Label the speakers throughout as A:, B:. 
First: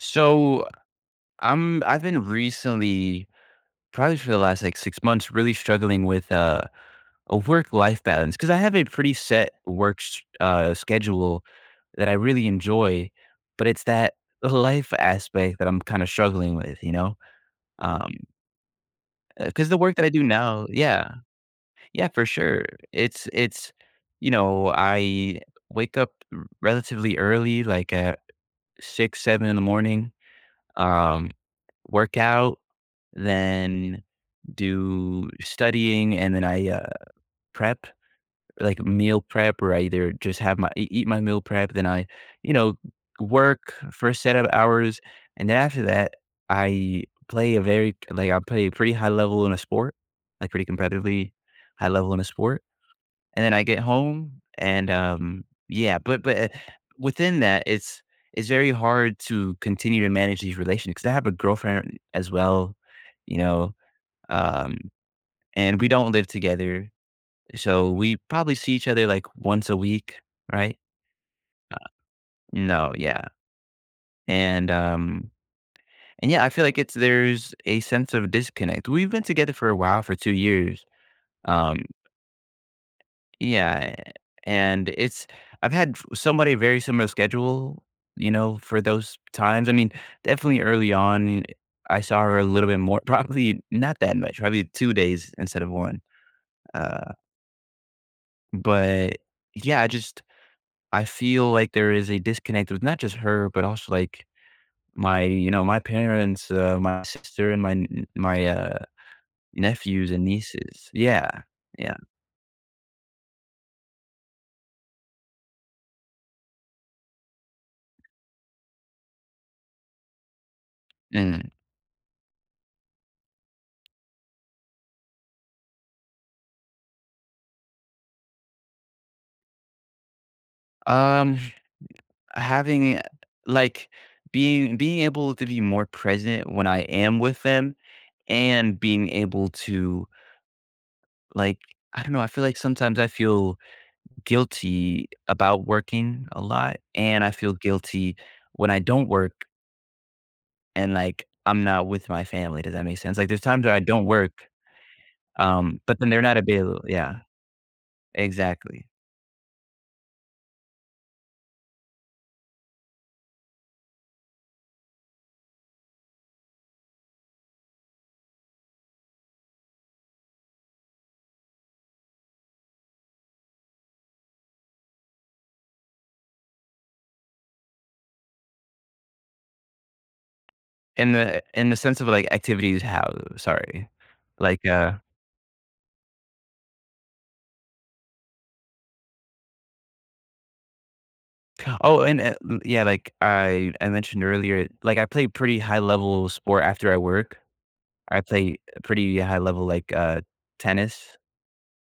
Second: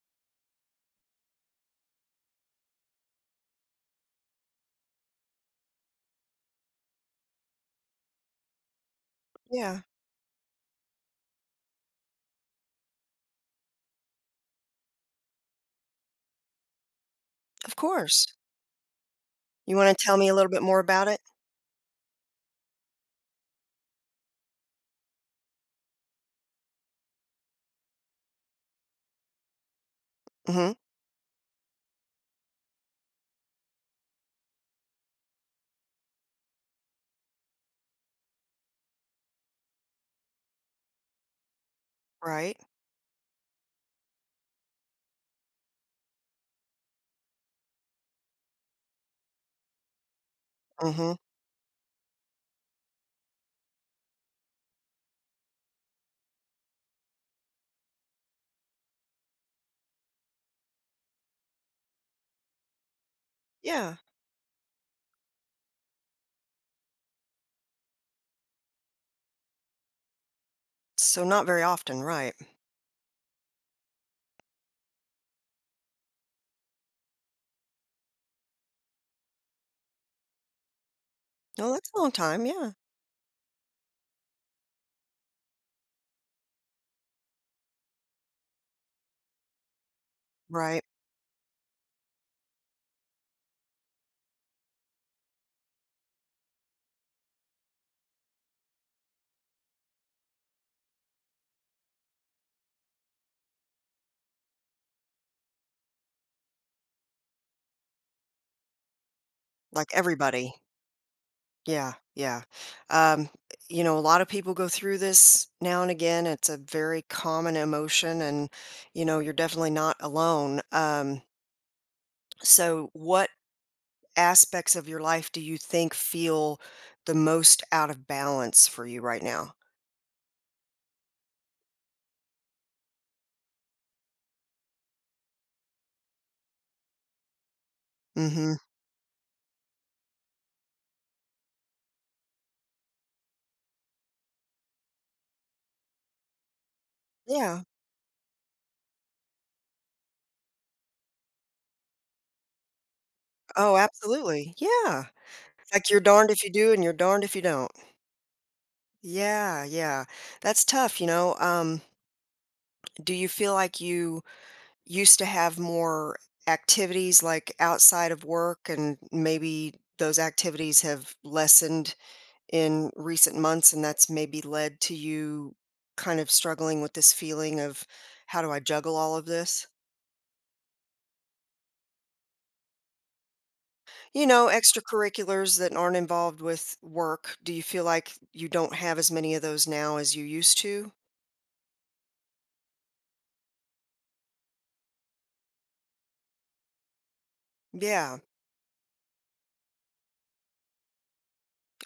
A: So I've been recently, probably for the last like 6 months, really struggling with a work life balance because I have a pretty set
B: Yeah,
A: work schedule that I really enjoy, but it's that life aspect that I'm kind of struggling with, you know.
B: of
A: Um,
B: course.
A: because
B: You
A: the work
B: wanna
A: that I
B: tell
A: do
B: me a little bit
A: now,
B: more about
A: yeah,
B: it?
A: yeah, for sure, it's you know I wake up relatively early, like at 6, 7 in the morning.
B: Mhm,
A: Um, Workout then do studying and then I prep, like meal prep, or I either just have my eat my meal prep, then I, you
B: right.
A: know, work for a set of hours, and then after that, I play a pretty high level in a sport, like pretty
B: Mhm.
A: competitively high level in a sport, and then I get home and yeah, but within that, it's very hard to continue to manage these relationships. I have a girlfriend as well, you know,
B: Yeah.
A: um, and we don't live together, so we probably see each other like once a week, right?
B: So not very
A: Uh,
B: often, right.
A: no, yeah, and and yeah, I feel like it's there's a sense of disconnect. We've been together for a while, for 2 years.
B: No,
A: Um,
B: that's a long time, yeah.
A: yeah, and it's I've had somebody very similar schedule, you know, for those times. I mean, definitely
B: Right.
A: early on, I saw her a little bit more, probably not that much, probably two days instead of one. Uh, but yeah, I feel like there is a disconnect with not just her, but also like my, you know, my parents, my sister, and my
B: Like
A: nephews and
B: everybody.
A: nieces. Yeah,
B: Yeah,
A: yeah.
B: yeah. Um, you know, a lot of people go through this now and again. It's a very common emotion and, you know, you're definitely not alone.
A: Mm.
B: So what aspects of your life do you think feel the most out of balance for you right now?
A: Um, Having like being able to be more present when I am with them,
B: Mhm.
A: and being able to like I don't know. I feel like sometimes I feel guilty about working a lot, and I feel
B: Yeah.
A: guilty when I don't work and, like, I'm not with my family, does that make sense? Like, there's times where
B: Oh,
A: I don't work,
B: absolutely. Yeah. Like,
A: but
B: you're
A: then they're
B: darned
A: not
B: if you do
A: available.
B: and you're
A: Yeah,
B: darned if you don't.
A: exactly.
B: Yeah, yeah. That's tough, you know, do you feel like you used to have more activities, like, outside of work and maybe those activities have lessened in recent months, and that's maybe led to you kind of struggling with this feeling of, "How do I juggle all of this?"
A: In the sense of, like, activities how sorry.
B: You know,
A: Like,
B: extracurriculars that aren't involved with work. Do you feel like you don't have as many of those now as you used to?
A: oh, and, l yeah, like, I mentioned earlier, like, I play pretty high level sport after I work.
B: Yeah.
A: I play pretty high level, like, tennis,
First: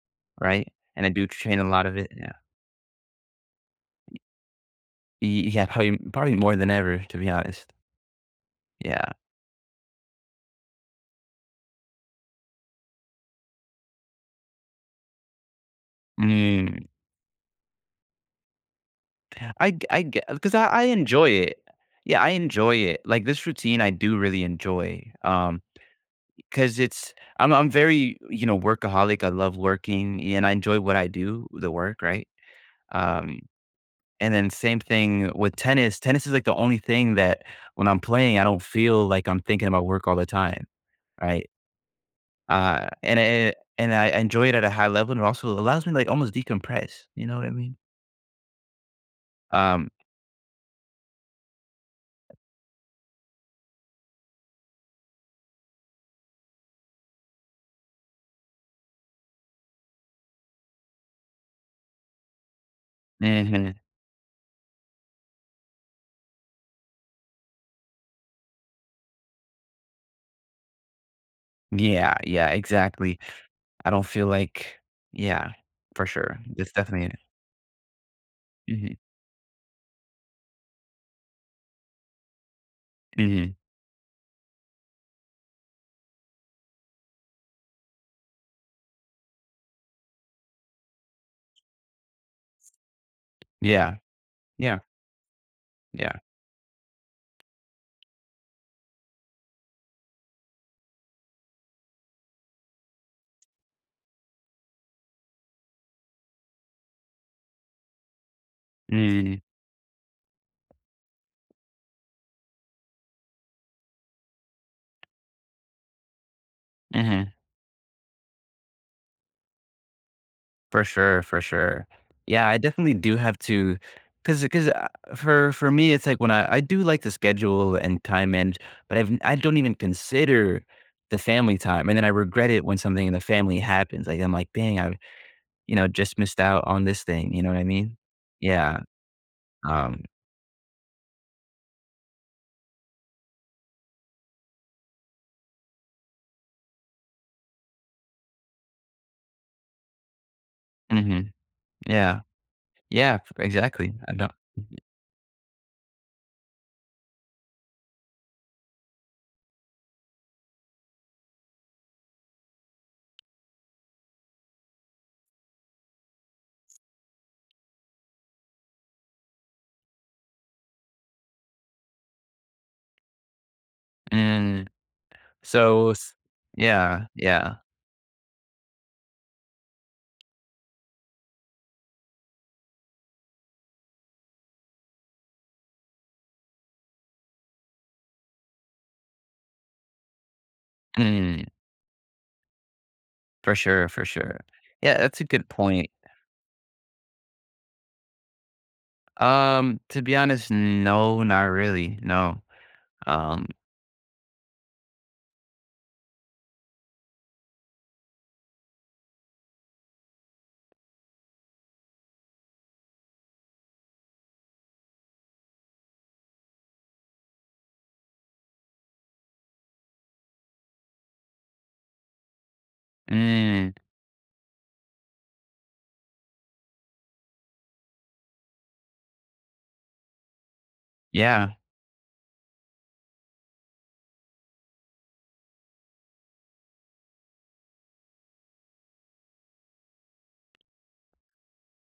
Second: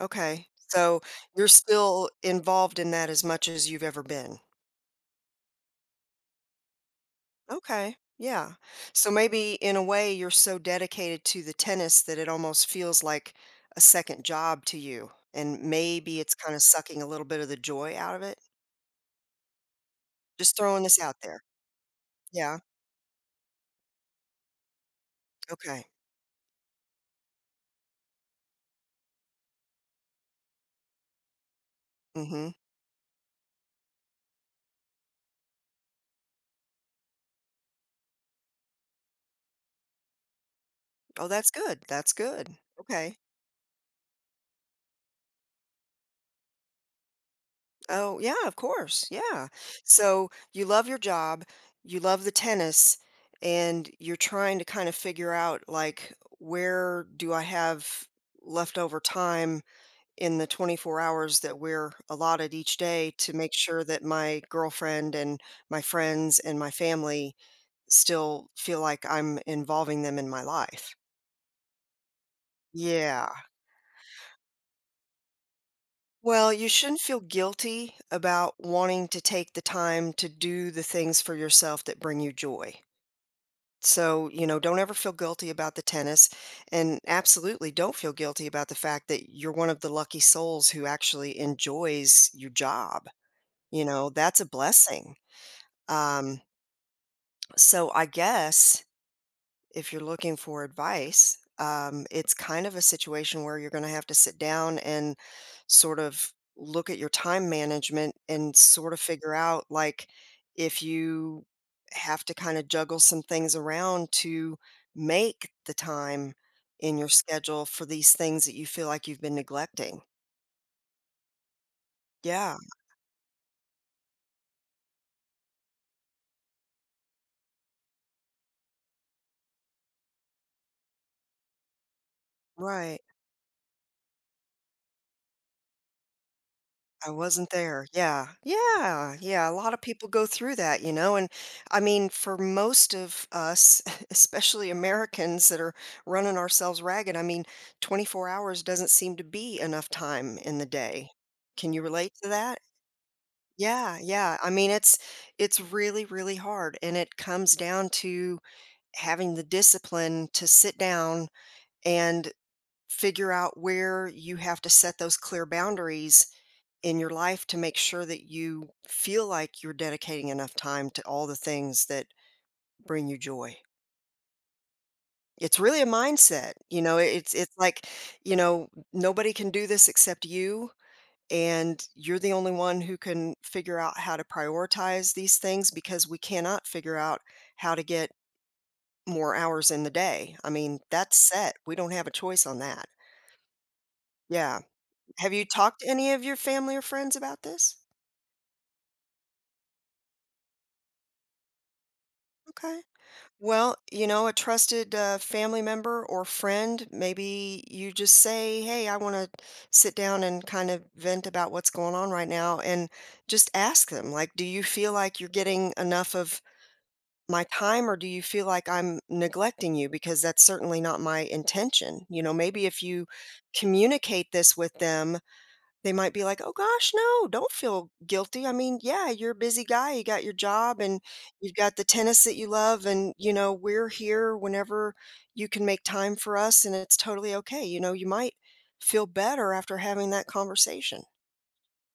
B: Okay.
A: right?
B: So
A: And I do
B: you're
A: train a lot of it,
B: still
A: yeah.
B: involved in that as much as you've ever been.
A: Y Yeah, probably probably more than ever, to be honest.
B: Okay. Yeah. So
A: Yeah.
B: maybe in a way you're so dedicated to the tennis that it almost feels like a second job to you. And maybe it's kind of
A: Mm.
B: sucking a little bit of the joy out of it.
A: I get because
B: Just
A: I
B: throwing this out
A: enjoy
B: there.
A: it. Yeah, I
B: Yeah.
A: enjoy it. Like, this routine I do really enjoy.
B: Okay.
A: Because it's I'm very, you know, workaholic, I love working, and I enjoy what I do, the work, right?
B: Mm-hmm.
A: Um, and then same thing with tennis. Tennis is, like, the only thing that when I'm playing, I don't feel like I'm thinking about work all the time,
B: Oh,
A: right?
B: that's good. That's good. Okay.
A: And I enjoy it at a high level, and it also allows me to, like, almost decompress, you know what I mean?
B: Oh, yeah, of course. Yeah.
A: Um
B: So you love your job, you love the tennis, and you're trying to kind of figure out like where do I have leftover time in the 24 hours that we're allotted each day to make
A: mhm.
B: sure that my girlfriend and my friends and my family still feel like I'm involving them in my life.
A: Yeah, yeah, exactly.
B: Yeah.
A: I don't feel like Yeah, for sure.
B: Well, you
A: It's
B: shouldn't
A: definitely
B: feel guilty about
A: Mhm,
B: wanting to take the time to do the things for yourself that bring you joy.
A: mhm.
B: So, you know, don't ever feel guilty about the tennis. And absolutely don't feel guilty about the fact that you're one of the lucky souls who actually enjoys your job. You
A: Yeah,
B: know, that's a
A: yeah,
B: blessing.
A: yeah.
B: Um, so I guess if you're looking for advice, it's kind of a situation where you're going to have to sit down and sort of look at your time management and sort of figure
A: Mm,
B: out like if you have to kind of juggle some things around to make the time in your
A: mhm.
B: schedule for these things that you feel like you've been neglecting.
A: For sure, for sure. Yeah,
B: Yeah,
A: I definitely do have to, cause, cause for me, it's like when I do like to schedule and time manage, but I don't even consider the family time, and then I regret it when
B: right.
A: something in the family happens, like, I'm like, "Dang, I, you know, just missed out on this
B: I
A: thing," you know
B: wasn't
A: what I
B: there.
A: mean?
B: Yeah.
A: Yeah,
B: Yeah. Yeah. A lot of
A: um
B: people go through that, you know. And I mean, for most of us, especially Americans that are running ourselves ragged, I mean, 24 hours doesn't seem to be enough time in the day.
A: Mhm,
B: Can you relate
A: yeah.
B: to that?
A: Yeah, exactly.
B: Yeah.
A: I don't
B: Yeah. I mean, it's really really hard and it comes down to having the discipline to sit down and figure out where you have to set those clear boundaries in your life to make sure that you feel like you're dedicating enough time to all the things that bring you joy.
A: Mm,
B: It's really a
A: so s
B: mindset, you know,
A: yeah,
B: it's
A: yeah.
B: like, you know, nobody can do this except you and you're the only one who can figure out how to prioritize these things because we cannot figure out how to get more hours in the day. I mean, that's
A: Mm,
B: set. We don't have a choice on that.
A: for sure, for sure.
B: Yeah.
A: Yeah, that's a
B: Have you
A: good
B: talked to
A: point.
B: any of your family or friends about this?
A: To be honest, no, not really, no.
B: Okay.
A: Um,
B: Well, you know, a trusted family member or friend, maybe you just say, Hey, I want to sit down and kind of vent about what's going on right now. And just ask them, like, do you feel like you're getting enough of my time or do you feel like I'm neglecting you? Because that's certainly not my intention. You know, maybe if you
A: mm,
B: communicate this with them, they might be like, "Oh gosh, no, don't feel guilty. I mean, yeah, you're a busy guy. You got your job and
A: yeah,
B: you've got the tennis that you love and, you know, we're here whenever you can make time for us and it's totally okay." You know, you might feel better after having that conversation.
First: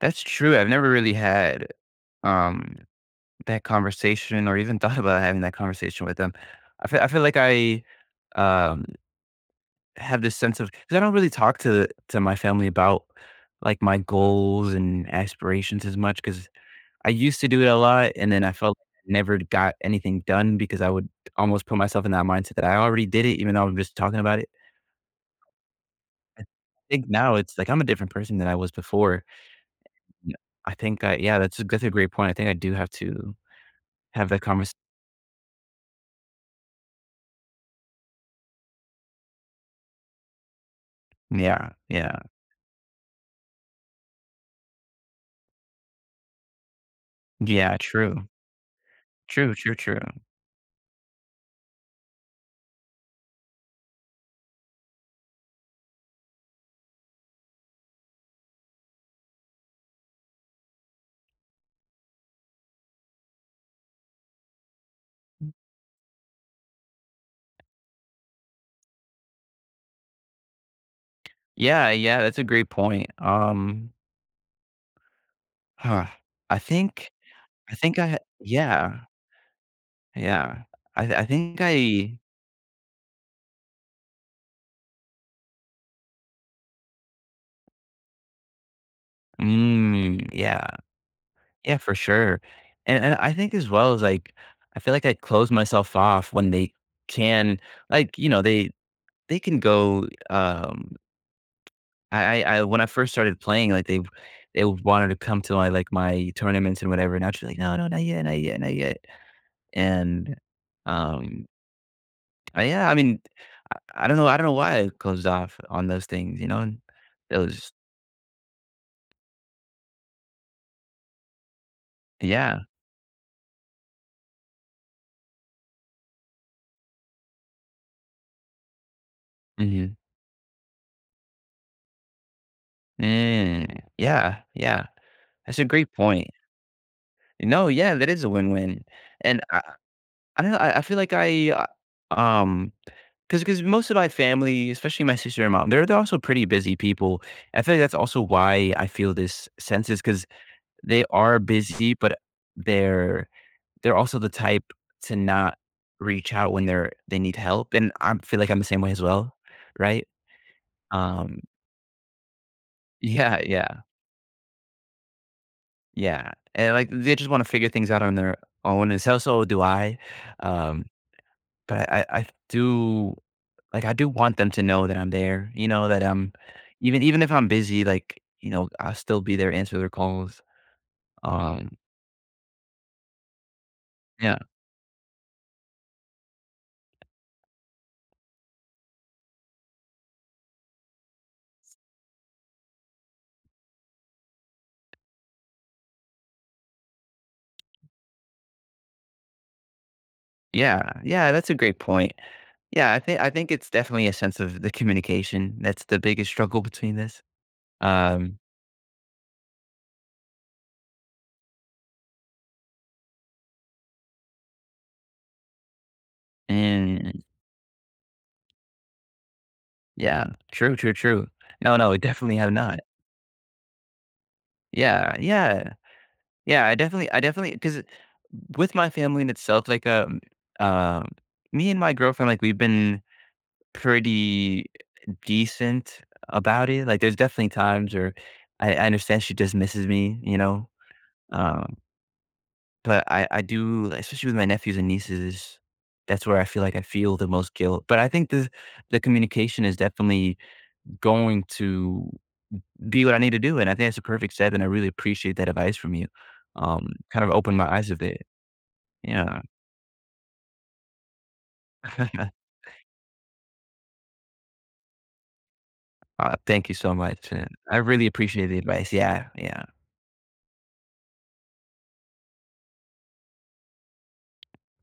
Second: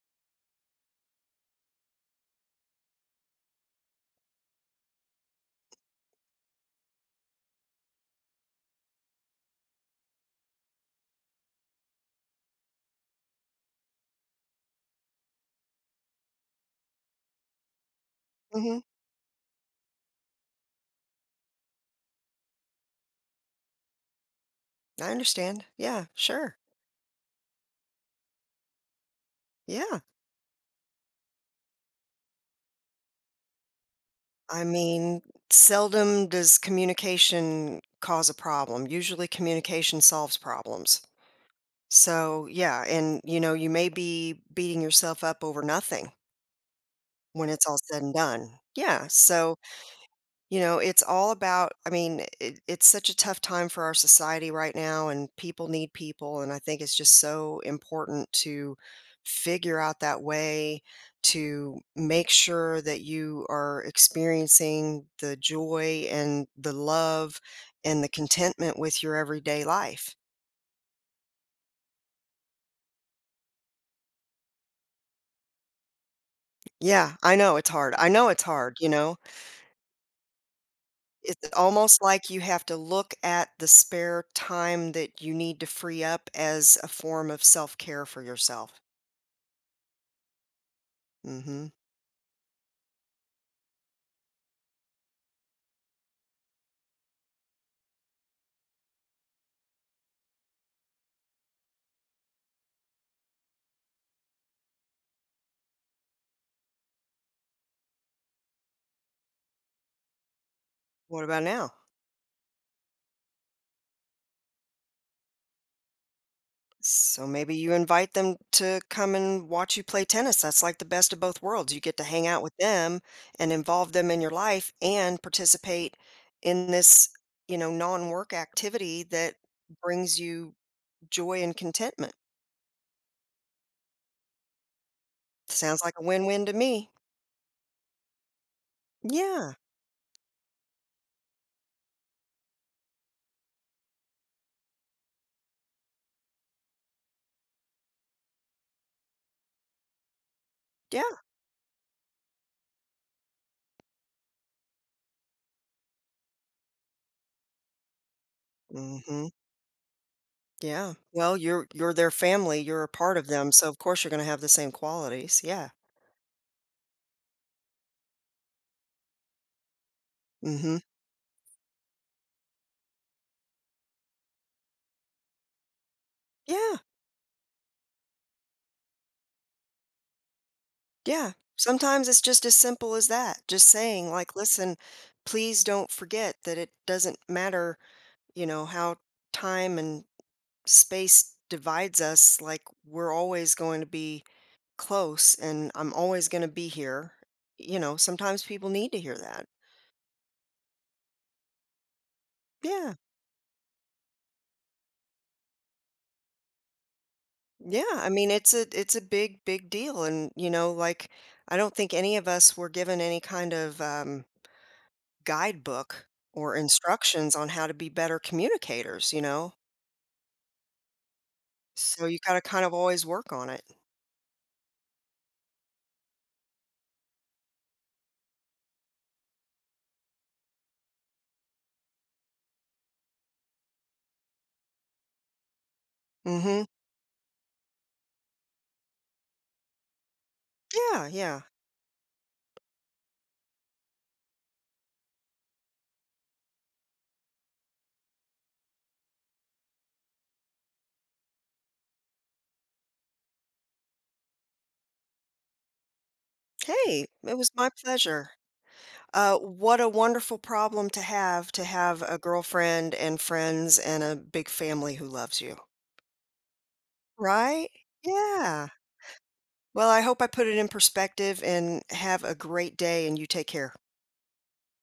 A: that's true, I've never really had, um, that conversation or even thought about having that conversation with them. I feel like I, um, have this sense of because I don't really talk to my family about, like, my goals and aspirations as much because. I used to do it a lot, and then I felt
B: Mhm.
A: like I never got anything done because I would almost put myself in that mindset that I already did it, even though I'm just talking about it.
B: I understand. Yeah, sure.
A: I think now it's like I'm a different person than I was before.
B: Yeah.
A: N- I think I, yeah, that's a great point. I think I do have to have that
B: I
A: conversation.
B: mean, seldom does communication cause a problem. Usually communication solves problems.
A: Yeah, yeah,
B: So, yeah, and you know, you may be beating yourself up over nothing when it's
A: yeah.
B: all said and
A: True,
B: done. Yeah.
A: true,
B: So,
A: true, true.
B: you know, it's all about I mean, it's such a tough time for our society right now, and people need people. And I think it's just so important to figure out that way to make sure that you are experiencing the joy and the love and the contentment with your everyday life.
A: Yeah, yeah. That's a great point. Huh. I think,
B: Yeah, I know it's
A: I
B: hard.
A: think
B: I
A: I,
B: know it's hard, you
A: yeah,
B: know?
A: yeah. I, I
B: It's
A: think
B: almost
A: I,
B: like you have to look at the spare time that you need to free up as a form of self-care for yourself.
A: mm, yeah.
B: Mhm.
A: Yeah, for sure. And I think as well as like I feel like I close myself off when they can like, you know, they can go when I first started playing, like they wanted to come to my like my tournaments and whatever, and I'd be like, no, no, not yet, not yet, not yet. And
B: What about
A: um
B: now?
A: I, yeah, I don't know why I closed off on those things, you know? And
B: So maybe
A: those
B: you invite them to come and watch you play tennis. That's like the best of both worlds. You get to hang out with
A: yeah.
B: them and involve them in your life and participate in this, you know, non-work activity that
A: Hmm.
B: brings you joy and contentment.
A: Mm, yeah, yeah. That's a
B: Sounds
A: great
B: like a
A: point.
B: win-win to me.
A: No, yeah, that is a win-win, and
B: Yeah.
A: I don't know, I feel like I, um, because most of my family, especially my sister and mom, they're also pretty busy people. I feel like that's also why I feel this sense is because
B: Yeah.
A: they are busy, but they're they're also the type to not reach out when they're they need help, and I feel like I'm the same way as
B: Mhm.
A: well, right?
B: Yeah. Well,
A: Um,
B: you're their family, you're a part of
A: yeah,
B: them, so
A: yeah,
B: of course you're gonna have the same qualities. Yeah.
A: yeah, and, like, they just wanna figure things out on their own, and so so do I,
B: Mhm.
A: um but I do like, I do want them to know that I'm there, you know, that I'm
B: Yeah.
A: even even if I'm busy, like, you know, I'll still be there, answer their calls. Mhm.
B: Yeah. Sometimes it's just as simple as that. Just saying like,
A: Yeah.
B: "Listen, please don't forget that it doesn't matter, you know, how time and space divides us, like we're always going to be close and I'm always going to be here." You know, sometimes people need to hear that.
A: Yeah, yeah, that's a great point. Yeah,
B: Yeah.
A: I think it's definitely a sense of the communication that's the biggest struggle between this.
B: Yeah, I mean
A: Um,
B: it's a big big deal and you know like I don't think any of us were given any kind of guidebook or
A: and
B: instructions on how to be better communicators, you know.
A: Yeah, true, true, true. No, no, I
B: So you got
A: definitely
B: to
A: have
B: kind of
A: not.
B: always work on it.
A: Yeah, yeah. Yeah, I definitely because with my family in itself, like, um, me and my girlfriend, like, we've been pretty decent
B: Mhm.
A: about it. Like, there's definitely times where I understand she just misses me, you know.
B: Yeah, yeah.
A: Um, but I do, like, especially with my nephews and nieces, that's where I feel like I feel the most guilt. But I think the communication is definitely going to be what I need to do, and I think that's a perfect step. And I really appreciate that advice from you.
B: Hey,
A: Kind of
B: it was
A: opened my
B: my
A: eyes a bit.
B: pleasure.
A: Yeah.
B: What a wonderful problem to have a girlfriend and friends and a big family who loves you.
A: Thank you so much. And
B: Right?
A: I really appreciate the
B: Yeah.
A: advice. Yeah. Yeah.
B: Well, I hope I put it in perspective and have a great day and you take care.